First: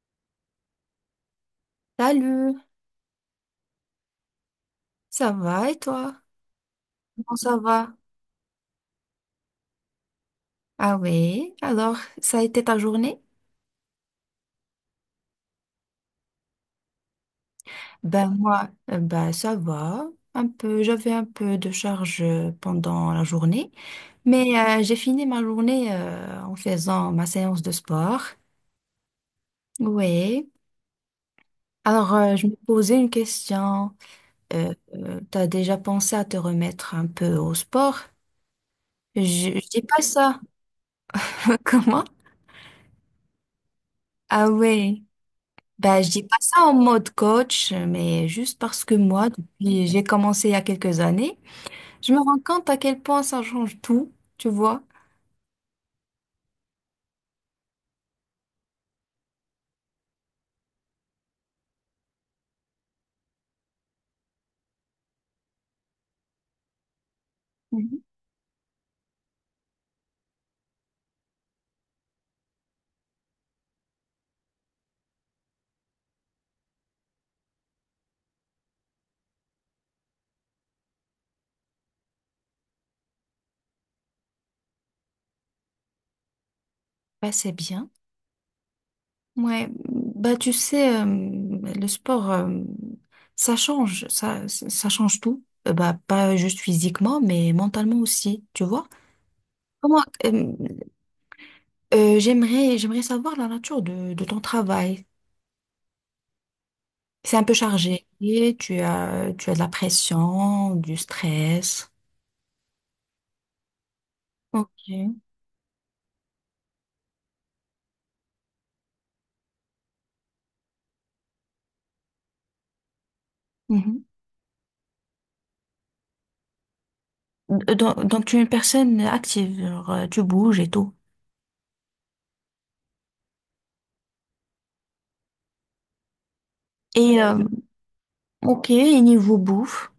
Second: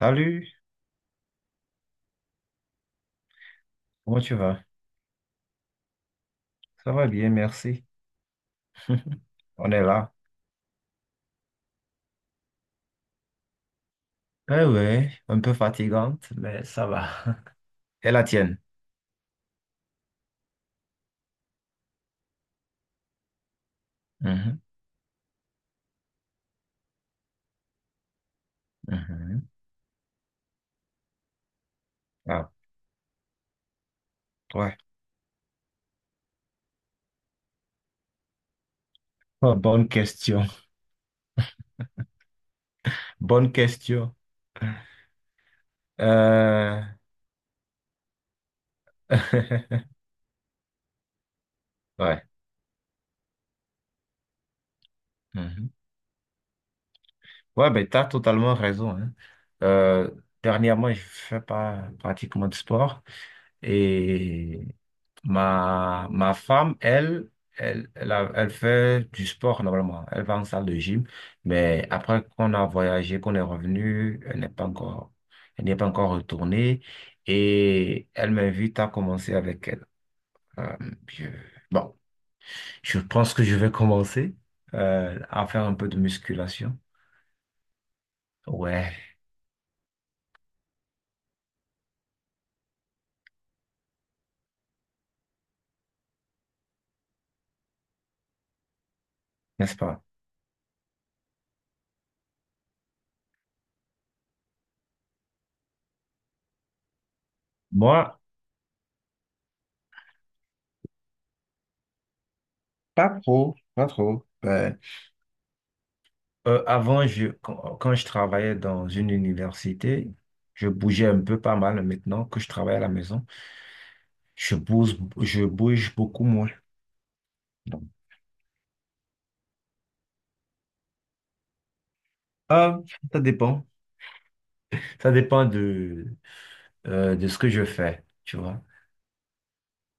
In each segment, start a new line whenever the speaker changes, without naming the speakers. Salut,
Salut,
comment tu vas?
ça va et toi?
Ça va bien,
Bon, ça
merci.
va.
On est là.
Ah oui, alors, ça a été ta journée?
Eh ouais, un peu fatigante, mais ça va. Et la
Ben
tienne?
moi, ben ça va. Un peu, j'avais un peu de charge pendant la journée, mais
Mhm,
j'ai fini ma journée en faisant ma séance de sport.
mhm.
Oui. Alors, je
Ah,
me posais une question.
ouais.
T'as déjà pensé à te remettre un peu au sport? Je,
Oh,
je dis
bonne
pas ça.
question.
Comment?
Bonne question.
Ah oui. Bah je dis pas ça en
Euh,
mode coach, mais juste parce que moi, depuis j'ai commencé il y a quelques années, je me
Ouais.
rends compte à quel point ça change tout, tu vois.
Mhm. Ouais, ben, t'as totalement raison, hein. Euh, dernièrement, je fais pas pratiquement de sport. Et ma femme, elle,
Mhm.
elle fait du sport normalement. Elle va en salle de gym. Mais après qu'on a voyagé, qu'on est revenu, elle n'est pas encore retournée. Et elle m'invite à commencer avec elle. Euh, je- bon, je pense que je vais commencer à faire un peu de musculation.
Bah, c'est bien.
Ouais,
Ouais, bah tu sais, le sport, ça change, ça change tout. Bah, pas juste physiquement, mais mentalement aussi, tu vois.
n'est-ce pas?
Comment, j'aimerais savoir la nature de ton travail. C'est un peu
Moi,
chargé, tu as de la pression, du stress.
pas trop, pas trop.
Ok.
Ben euh, avant, je, quand, quand je travaillais dans une université, je bougeais un peu pas mal. Maintenant que je travaille à la maison,
Mhm.
je bouge beaucoup moins.
Euh,
Donc,
Donc, donc, tu es une personne active, genre, tu bouges et tout.
ah, ça dépend. Ça dépend de,
Et
de ce que je fais, tu vois.
ok, et niveau bouffe,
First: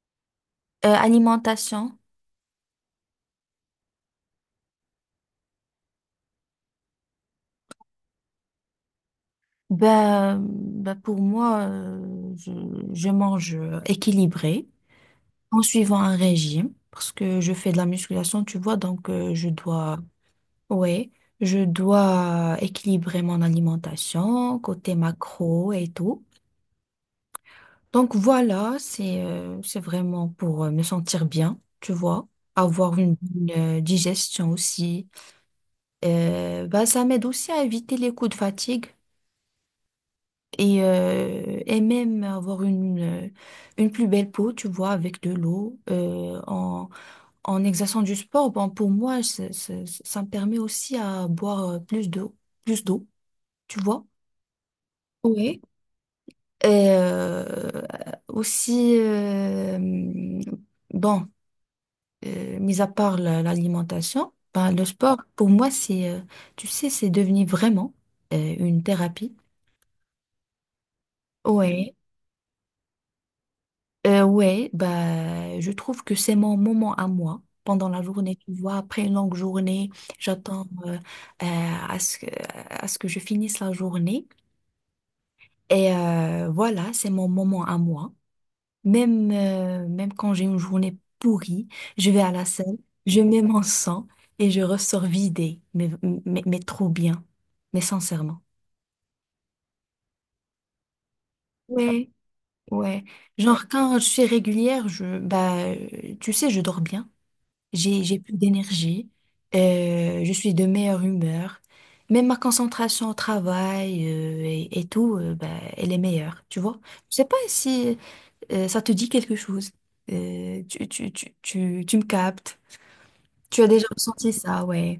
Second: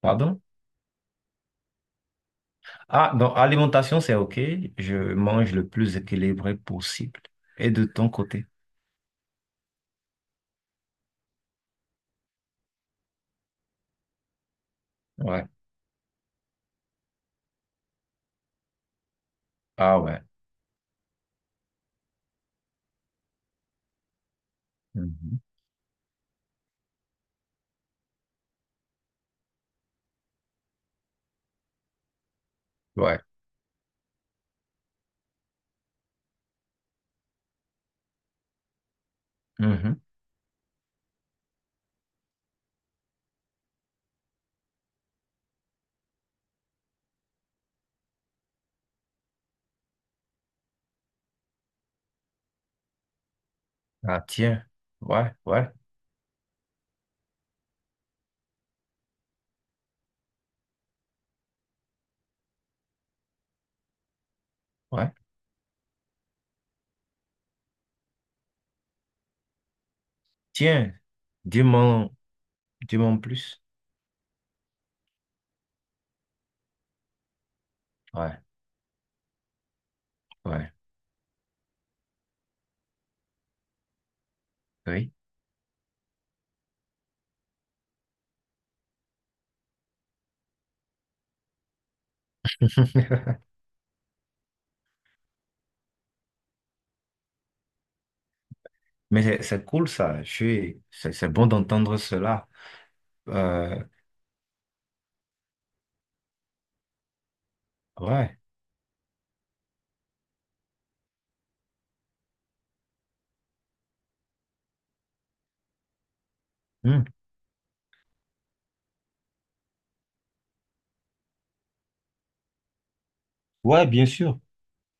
Pardon?
alimentation,
Ah, dans alimentation, c'est OK. Je mange le plus équilibré possible. Et de ton côté?
ben, pour moi, je mange équilibré
Ouais.
en suivant un régime parce que je fais de la musculation, tu vois, donc
Ah ouais.
ouais, je dois équilibrer mon alimentation côté
Mhm.
macro et tout. Donc voilà, c'est vraiment pour me sentir bien, tu vois, avoir une
Ouais.
bonne digestion aussi. Bah, ça m'aide aussi à éviter les coups de fatigue
Mhm.
et même avoir une plus belle peau, tu vois, avec de l'eau. En exerçant du sport, bon, pour moi, ça me permet aussi à boire plus d'eau, tu vois.
Ah tiens. Ouais,
Oui.
ouais,
Et aussi, bon. Mis à part l'alimentation, ben, le
ouais.
sport, pour moi, c'est, tu sais, c'est devenu vraiment une thérapie.
Tiens,
Ouais,
dis-moi, dis-moi en plus.
ouais, bah, je trouve que c'est mon moment à moi pendant la journée,
Ouais.
tu vois, après une longue journée, j'attends
Ouais,
euh, à ce que, à ce que je finisse la journée.
oui.
Et voilà, c'est mon moment à moi. Même quand j'ai une journée pourrie, je vais à la salle, je mets mon sang et je ressors vidée, mais trop bien, mais sincèrement.
Mais c'est cool ça. Je suis, c'est bon d'entendre
Ouais,
cela.
ouais. Genre
Euh,
quand je suis régulière, bah, tu sais, je dors bien, j'ai plus
ouais.
d'énergie, je suis de meilleure humeur, même ma concentration au travail, et tout, bah, elle est meilleure, tu vois.
Hmm.
Je sais pas si, ça te dit quelque chose. Tu me captes. Tu as déjà
Ouais, bien
ressenti
sûr.
ça, ouais.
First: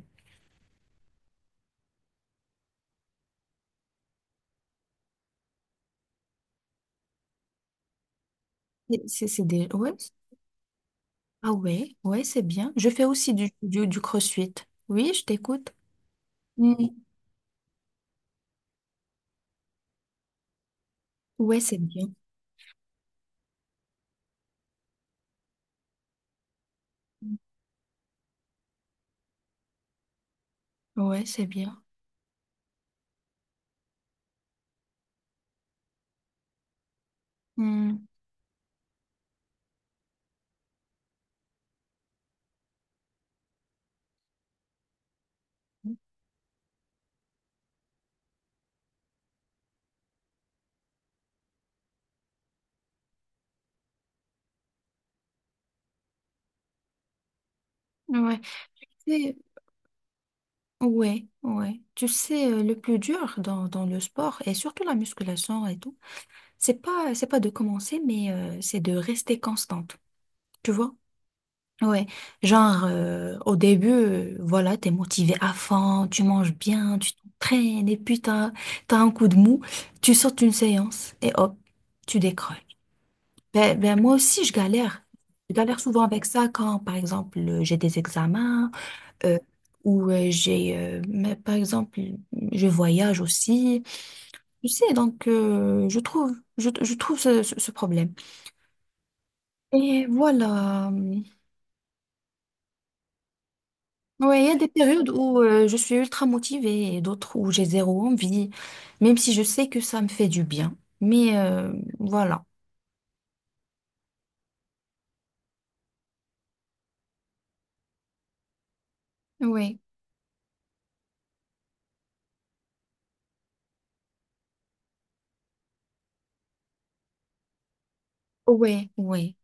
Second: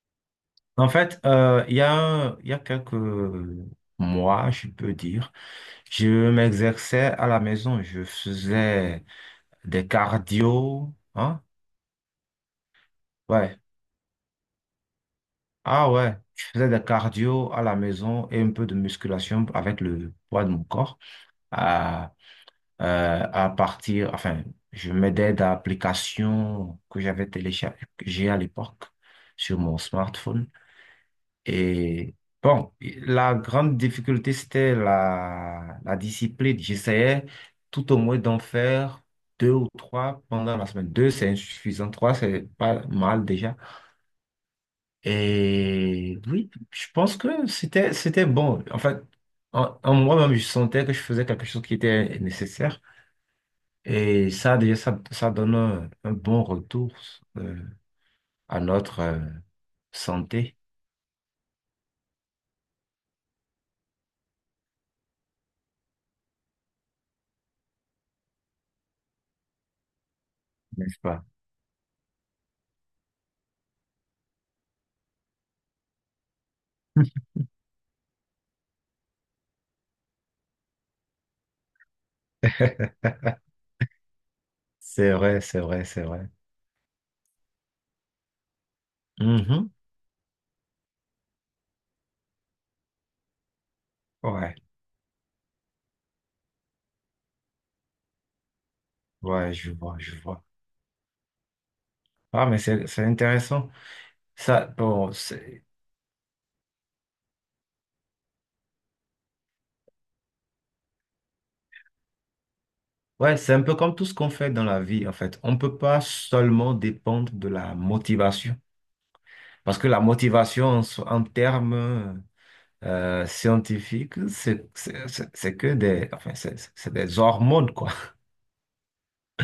En fait, il y a quelques mois, je peux dire, je m'exerçais à la maison. Je
Et
faisais
c'est des.
des
Ouais.
cardio. Hein?
Ah ouais, ouais, c'est bien. Je fais aussi du,
Ouais.
du, du crossfit. Oui, je t'écoute.
Ah ouais. Je faisais
Mm.
des cardio à la maison et un peu de musculation avec le poids de mon corps.
Ouais, c'est bien.
Euh, euh, à partir, enfin, je m'aidais d'applications que j'avais téléchargées à l'époque sur mon smartphone.
Ouais, c'est bien.
Et bon, la grande difficulté, c'était la discipline. J'essayais tout au
Mm.
moins d'en faire deux ou trois pendant la semaine. Deux, c'est insuffisant. Trois, c'est pas mal déjà. Et oui, je pense que c'était bon. En fait, en moi-même, je sentais que je faisais quelque chose qui était nécessaire. Et ça, déjà, ça donne un bon retour euh,
Ouais.
à notre
C'est-
santé,
Ouais, ouais. Tu sais, le plus dur dans le sport, et surtout la musculation et tout, c'est pas de commencer, mais c'est de rester constante. Tu vois?
n'est-ce pas?
Ouais, genre au début, voilà, t'es motivé à fond, tu manges bien, tu t'entraînes, et puis t'as un coup de mou, tu sors d'une séance et hop, tu décroches. Ben, moi aussi, je galère.
C'est vrai,
Je
c'est
galère
vrai,
souvent
c'est
avec
vrai.
ça quand, par exemple, j'ai des examens euh,
Mhm.
ou mais par exemple, je voyage aussi.
Ouais,
Tu sais, donc je trouve ce problème.
ouais, je vois,
Et
je vois.
voilà.
Ah, mais c'est intéressant.
Ouais, il y a
Ça,
des périodes
bon,
où
c'est,
je suis ultra motivée et d'autres où j'ai zéro envie, même si je sais que ça me fait du bien. Mais voilà.
ouais, c'est un peu comme tout ce qu'on fait dans la vie, en fait. On ne peut pas seulement dépendre de la motivation. Parce
Oui,
que la motivation, en termes scientifiques, c'est que des, enfin, c'est des hormones, quoi.
oui, oui.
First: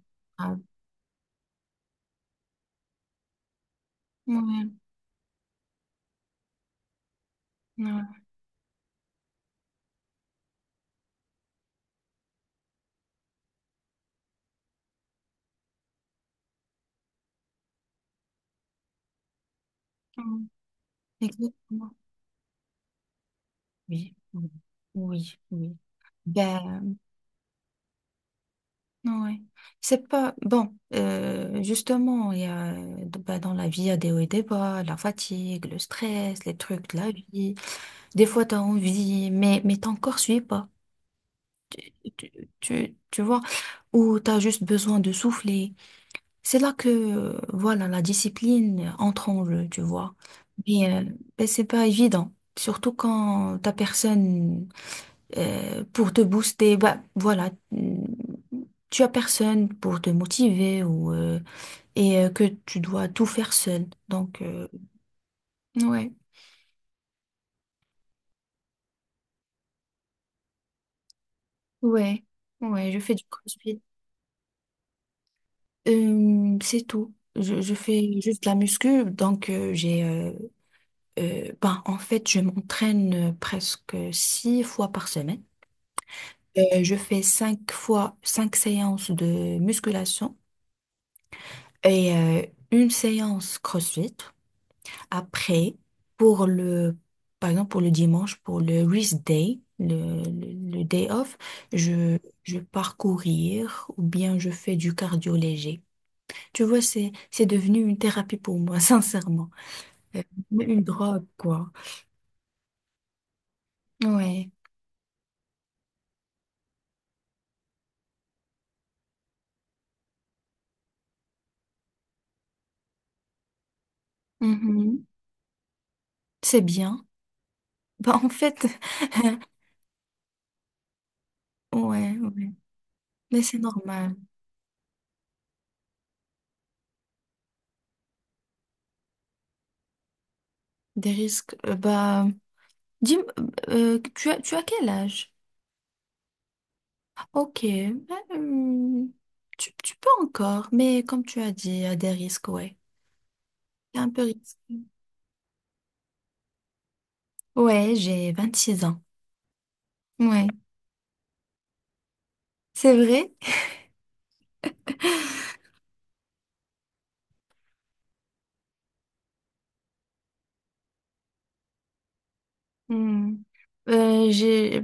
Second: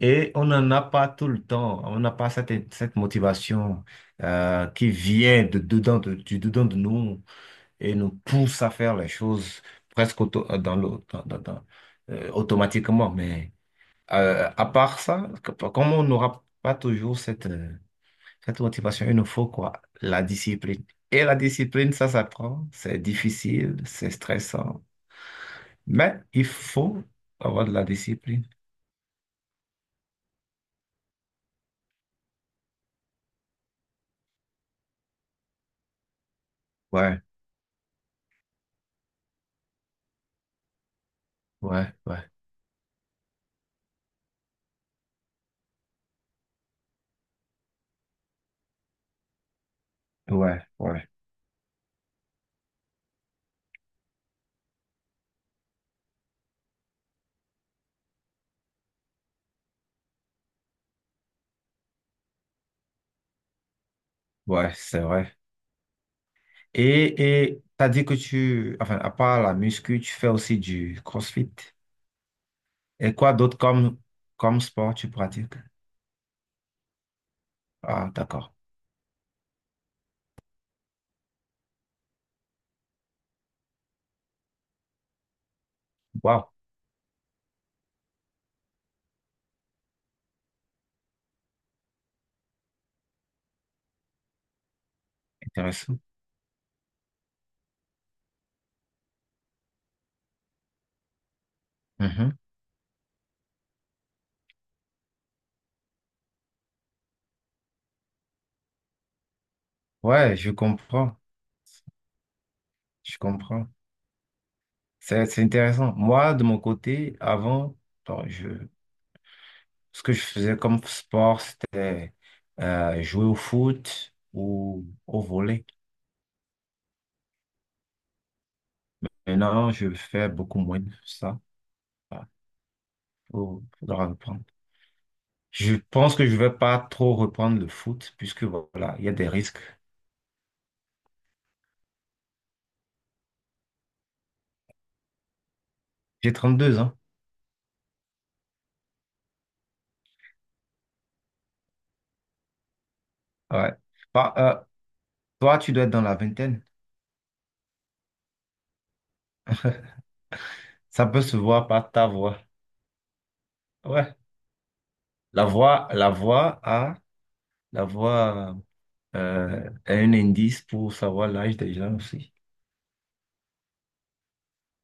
Et on
Ah,
n'en a pas tout le temps, on n'a pas cette motivation
ouais,
qui vient de dedans de nous et nous
ouais,
pousse à faire les choses presque auto- dans le- dans- dans- dans- automatiquement. Mais à part ça, comme on n'aura pas toujours cette motivation, il nous faut quoi? La
ouais.
discipline. Et la
Exactement.
discipline, ça s'apprend, c'est difficile, c'est
Oui, oui,
stressant,
oui, oui.
mais il
Ben,
faut avoir de la discipline.
ouais. C'est pas. Bon, justement, ben, dans la vie, il y a des hauts et des bas, la fatigue, le stress, les trucs de la
Ouais,
vie. Des fois, tu as envie, mais ton corps suit pas.
ouais, ouais,
tu, tu vois, où tu as juste besoin de souffler. C'est là que, voilà, la discipline entre en jeu, tu vois.
ouais,
Mais,
ouais.
ben, c'est pas évident. Surtout quand t'as personne pour te booster, bah voilà, tu as personne pour te motiver ou et que tu dois tout faire seul. Donc
Ouais, c'est vrai.
ouais,
Et t'as dit que tu, enfin, à part la muscu, tu fais aussi du CrossFit.
ouais, ouais, je fais
Et
du
quoi d'autre
crossfit.
comme sport tu pratiques?
C'est tout. Je fais
Ah,
juste
d'accord.
la muscu, donc j'ai ben, en fait, je m'entraîne presque six fois par semaine.
Wow,
Je fais cinq fois, cinq séances de musculation et une séance CrossFit. Après,
intéressant.
pour le, par exemple, pour le dimanche, pour le rest day, le day off, je,
Mhm.
je pars courir ou bien je fais du cardio léger. Tu vois, c'est devenu une thérapie pour moi, sincèrement. Euh,
Ouais, je
Une
comprends.
drogue, quoi.
Je comprends.
Ouais.
C'est intéressant. Moi, de mon côté, avant, bon, je, ce que je faisais comme sport, c'était jouer au foot ou
Mhm.
au volley.
C'est bien. Bah, en fait,
Maintenant, je fais beaucoup moins de ça. Il
ouais, ouais. Mais c'est
faudra
normal.
reprendre. Je pense que je vais pas trop reprendre le foot puisque voilà, il y a des risques.
Des risques. Bah, dis, tu as quel âge?
J'ai 32 ans.
Ok. Bah, tu peux encore, mais comme tu as dit, il y a des risques, ouais.
Ouais.
C'est un peu
Bah,
risqué.
toi, tu dois être dans la vingtaine.
Ouais, j'ai 26 ans. Ouais.
Ça peut se voir par ta voix.
C'est vrai?
Ouais. La voix, la voix a, la voix a un indice pour savoir l'âge des gens aussi.
Hmm. Euh, j'ai,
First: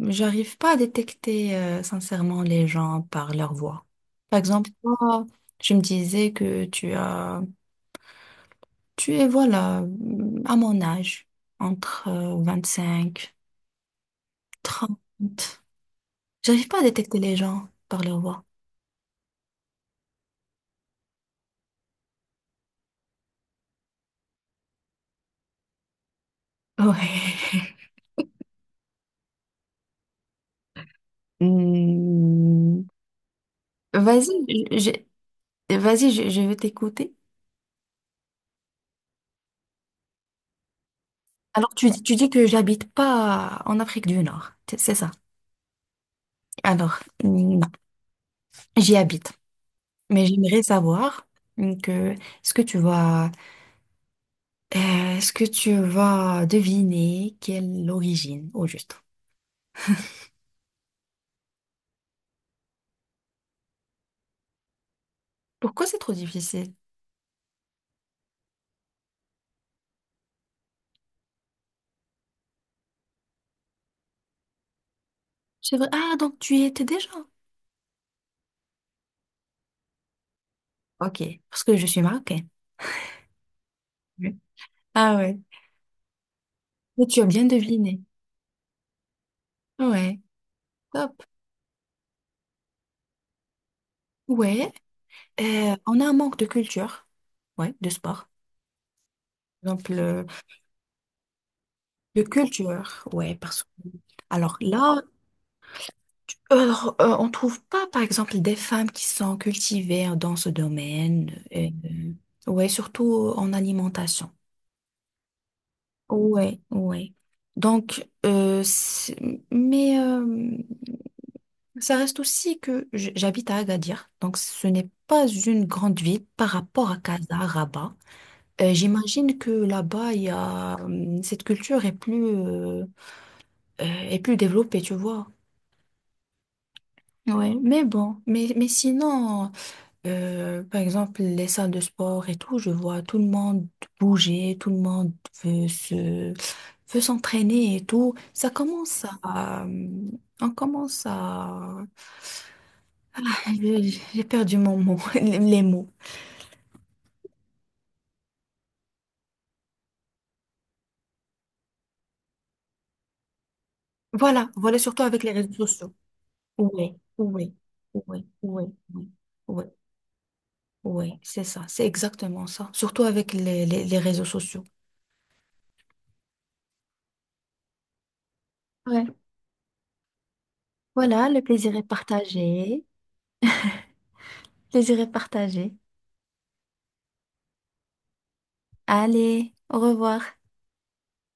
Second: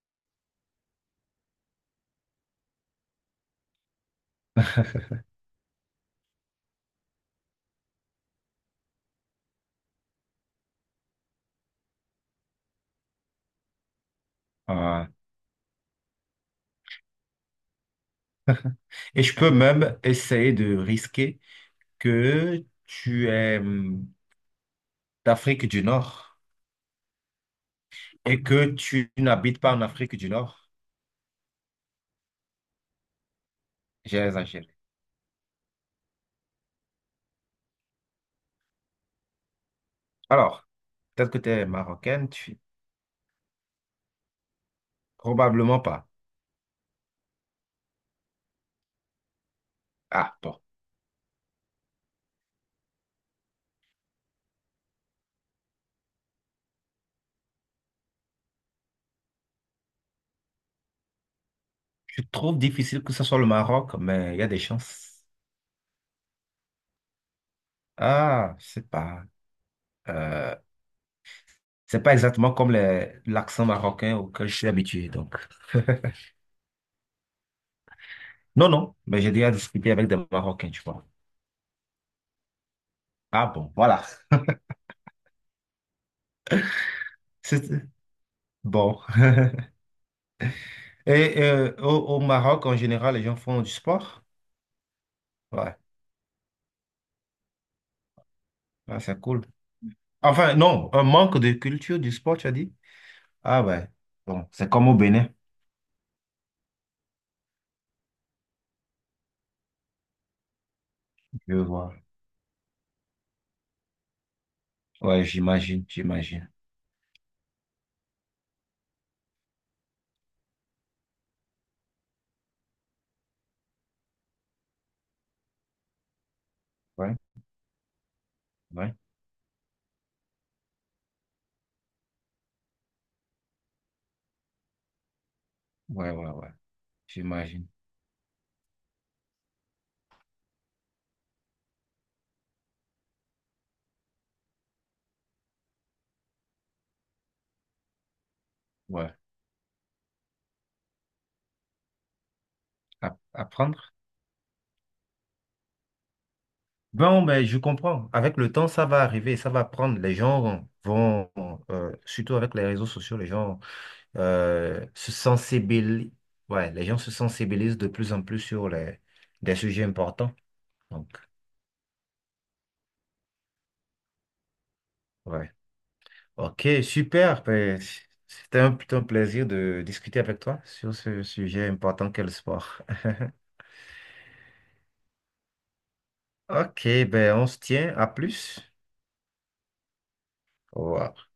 J'arrive pas à détecter, sincèrement, les gens par leur voix. Par exemple, toi, je me disais que tu as tu es, voilà, à mon âge, entre 25,
Ah.
30. J'arrive pas à détecter les gens par leur voix.
Et je peux même essayer de risquer que tu es d'Afrique du Nord
Ouais.
et que tu n'habites pas en Afrique du Nord.
Hmm.
J'ai
Vas-y,
exagéré.
je- Vas-y, je vais t'écouter.
Alors, peut-être que tu es
Alors, tu dis
marocaine,
que
tu,
j'habite pas en Afrique du Nord, c'est ça.
probablement pas.
Alors, non, j'y habite. Mais
Ah, bon.
j'aimerais savoir que est-ce que tu vas est-ce que tu vas deviner quelle origine au juste.
Je trouve difficile que ce soit le Maroc, mais il y a des chances.
Pourquoi c'est trop difficile?
Ah, je sais pas. Euh, c'est pas exactement comme l'accent marocain auquel je suis habitué, donc.
C'est vrai. Ah, donc tu y étais déjà?
Non, non, mais j'ai déjà discuté avec des Marocains, tu vois.
Ok, parce que je suis marocaine.
Ah bon, voilà.
Oui. Ah ouais. Mais tu as bien
C'est
deviné.
bon.
Ouais, top.
Et au Maroc, en général, les gens font du sport?
Ouais,
Ouais,
on a un manque de culture. Ouais, de sport.
ouais, c'est cool.
Par exemple,
Enfin, non, un manque de culture du
de
sport, tu as dit?
culture. Ouais,
Ah
parce que.
ouais. Bon,
Alors
c'est comme au
là,
Bénin,
alors, on trouve pas, par exemple, des femmes qui sont cultivées dans ce domaine.
je
Et,
vois.
ouais, surtout en alimentation.
Ouais, j'imagine, j'imagine.
Ouais, ouais. Donc, mais... euh, Ça reste aussi que j'habite à Agadir, donc ce n'est pas une grande ville par rapport à
Ouais,
Casa, Rabat.
ouais,
J'imagine que là-bas, il y a cette culture est plus développée, tu vois.
ouais, ouais, ouais.
Ouais,
J'imagine.
mais bon, mais sinon, par exemple, les salles de sport et tout, je vois tout le monde bouger, tout le monde veut se veut s'entraîner et tout. Ça commence
Ouais.
à on commence à j'ai
Apprendre.
j'ai perdu mon mot, les mots.
Bon, ben, je comprends. Avec le temps, ça va arriver, ça va prendre. Les gens vont, surtout avec les réseaux sociaux, les gens
Voilà, voilà, surtout
se
avec les réseaux sociaux.
sensibilisent. Ouais, les
Oui,
gens se
oui,
sensibilisent de
oui,
plus en
oui,
plus
oui,
sur des
oui,
sujets importants. Donc,
oui, c'est ça, c'est exactement ça. Surtout avec les réseaux sociaux.
ouais. Ok, super. Ben, c'était plutôt un
Ouais.
plaisir de discuter avec toi sur ce
Voilà, le
sujet
plaisir est
important qu'est le sport.
partagé. Plaisir est partagé.
Ok, ben on se tient. À plus.
Allez, au revoir.
Au revoir.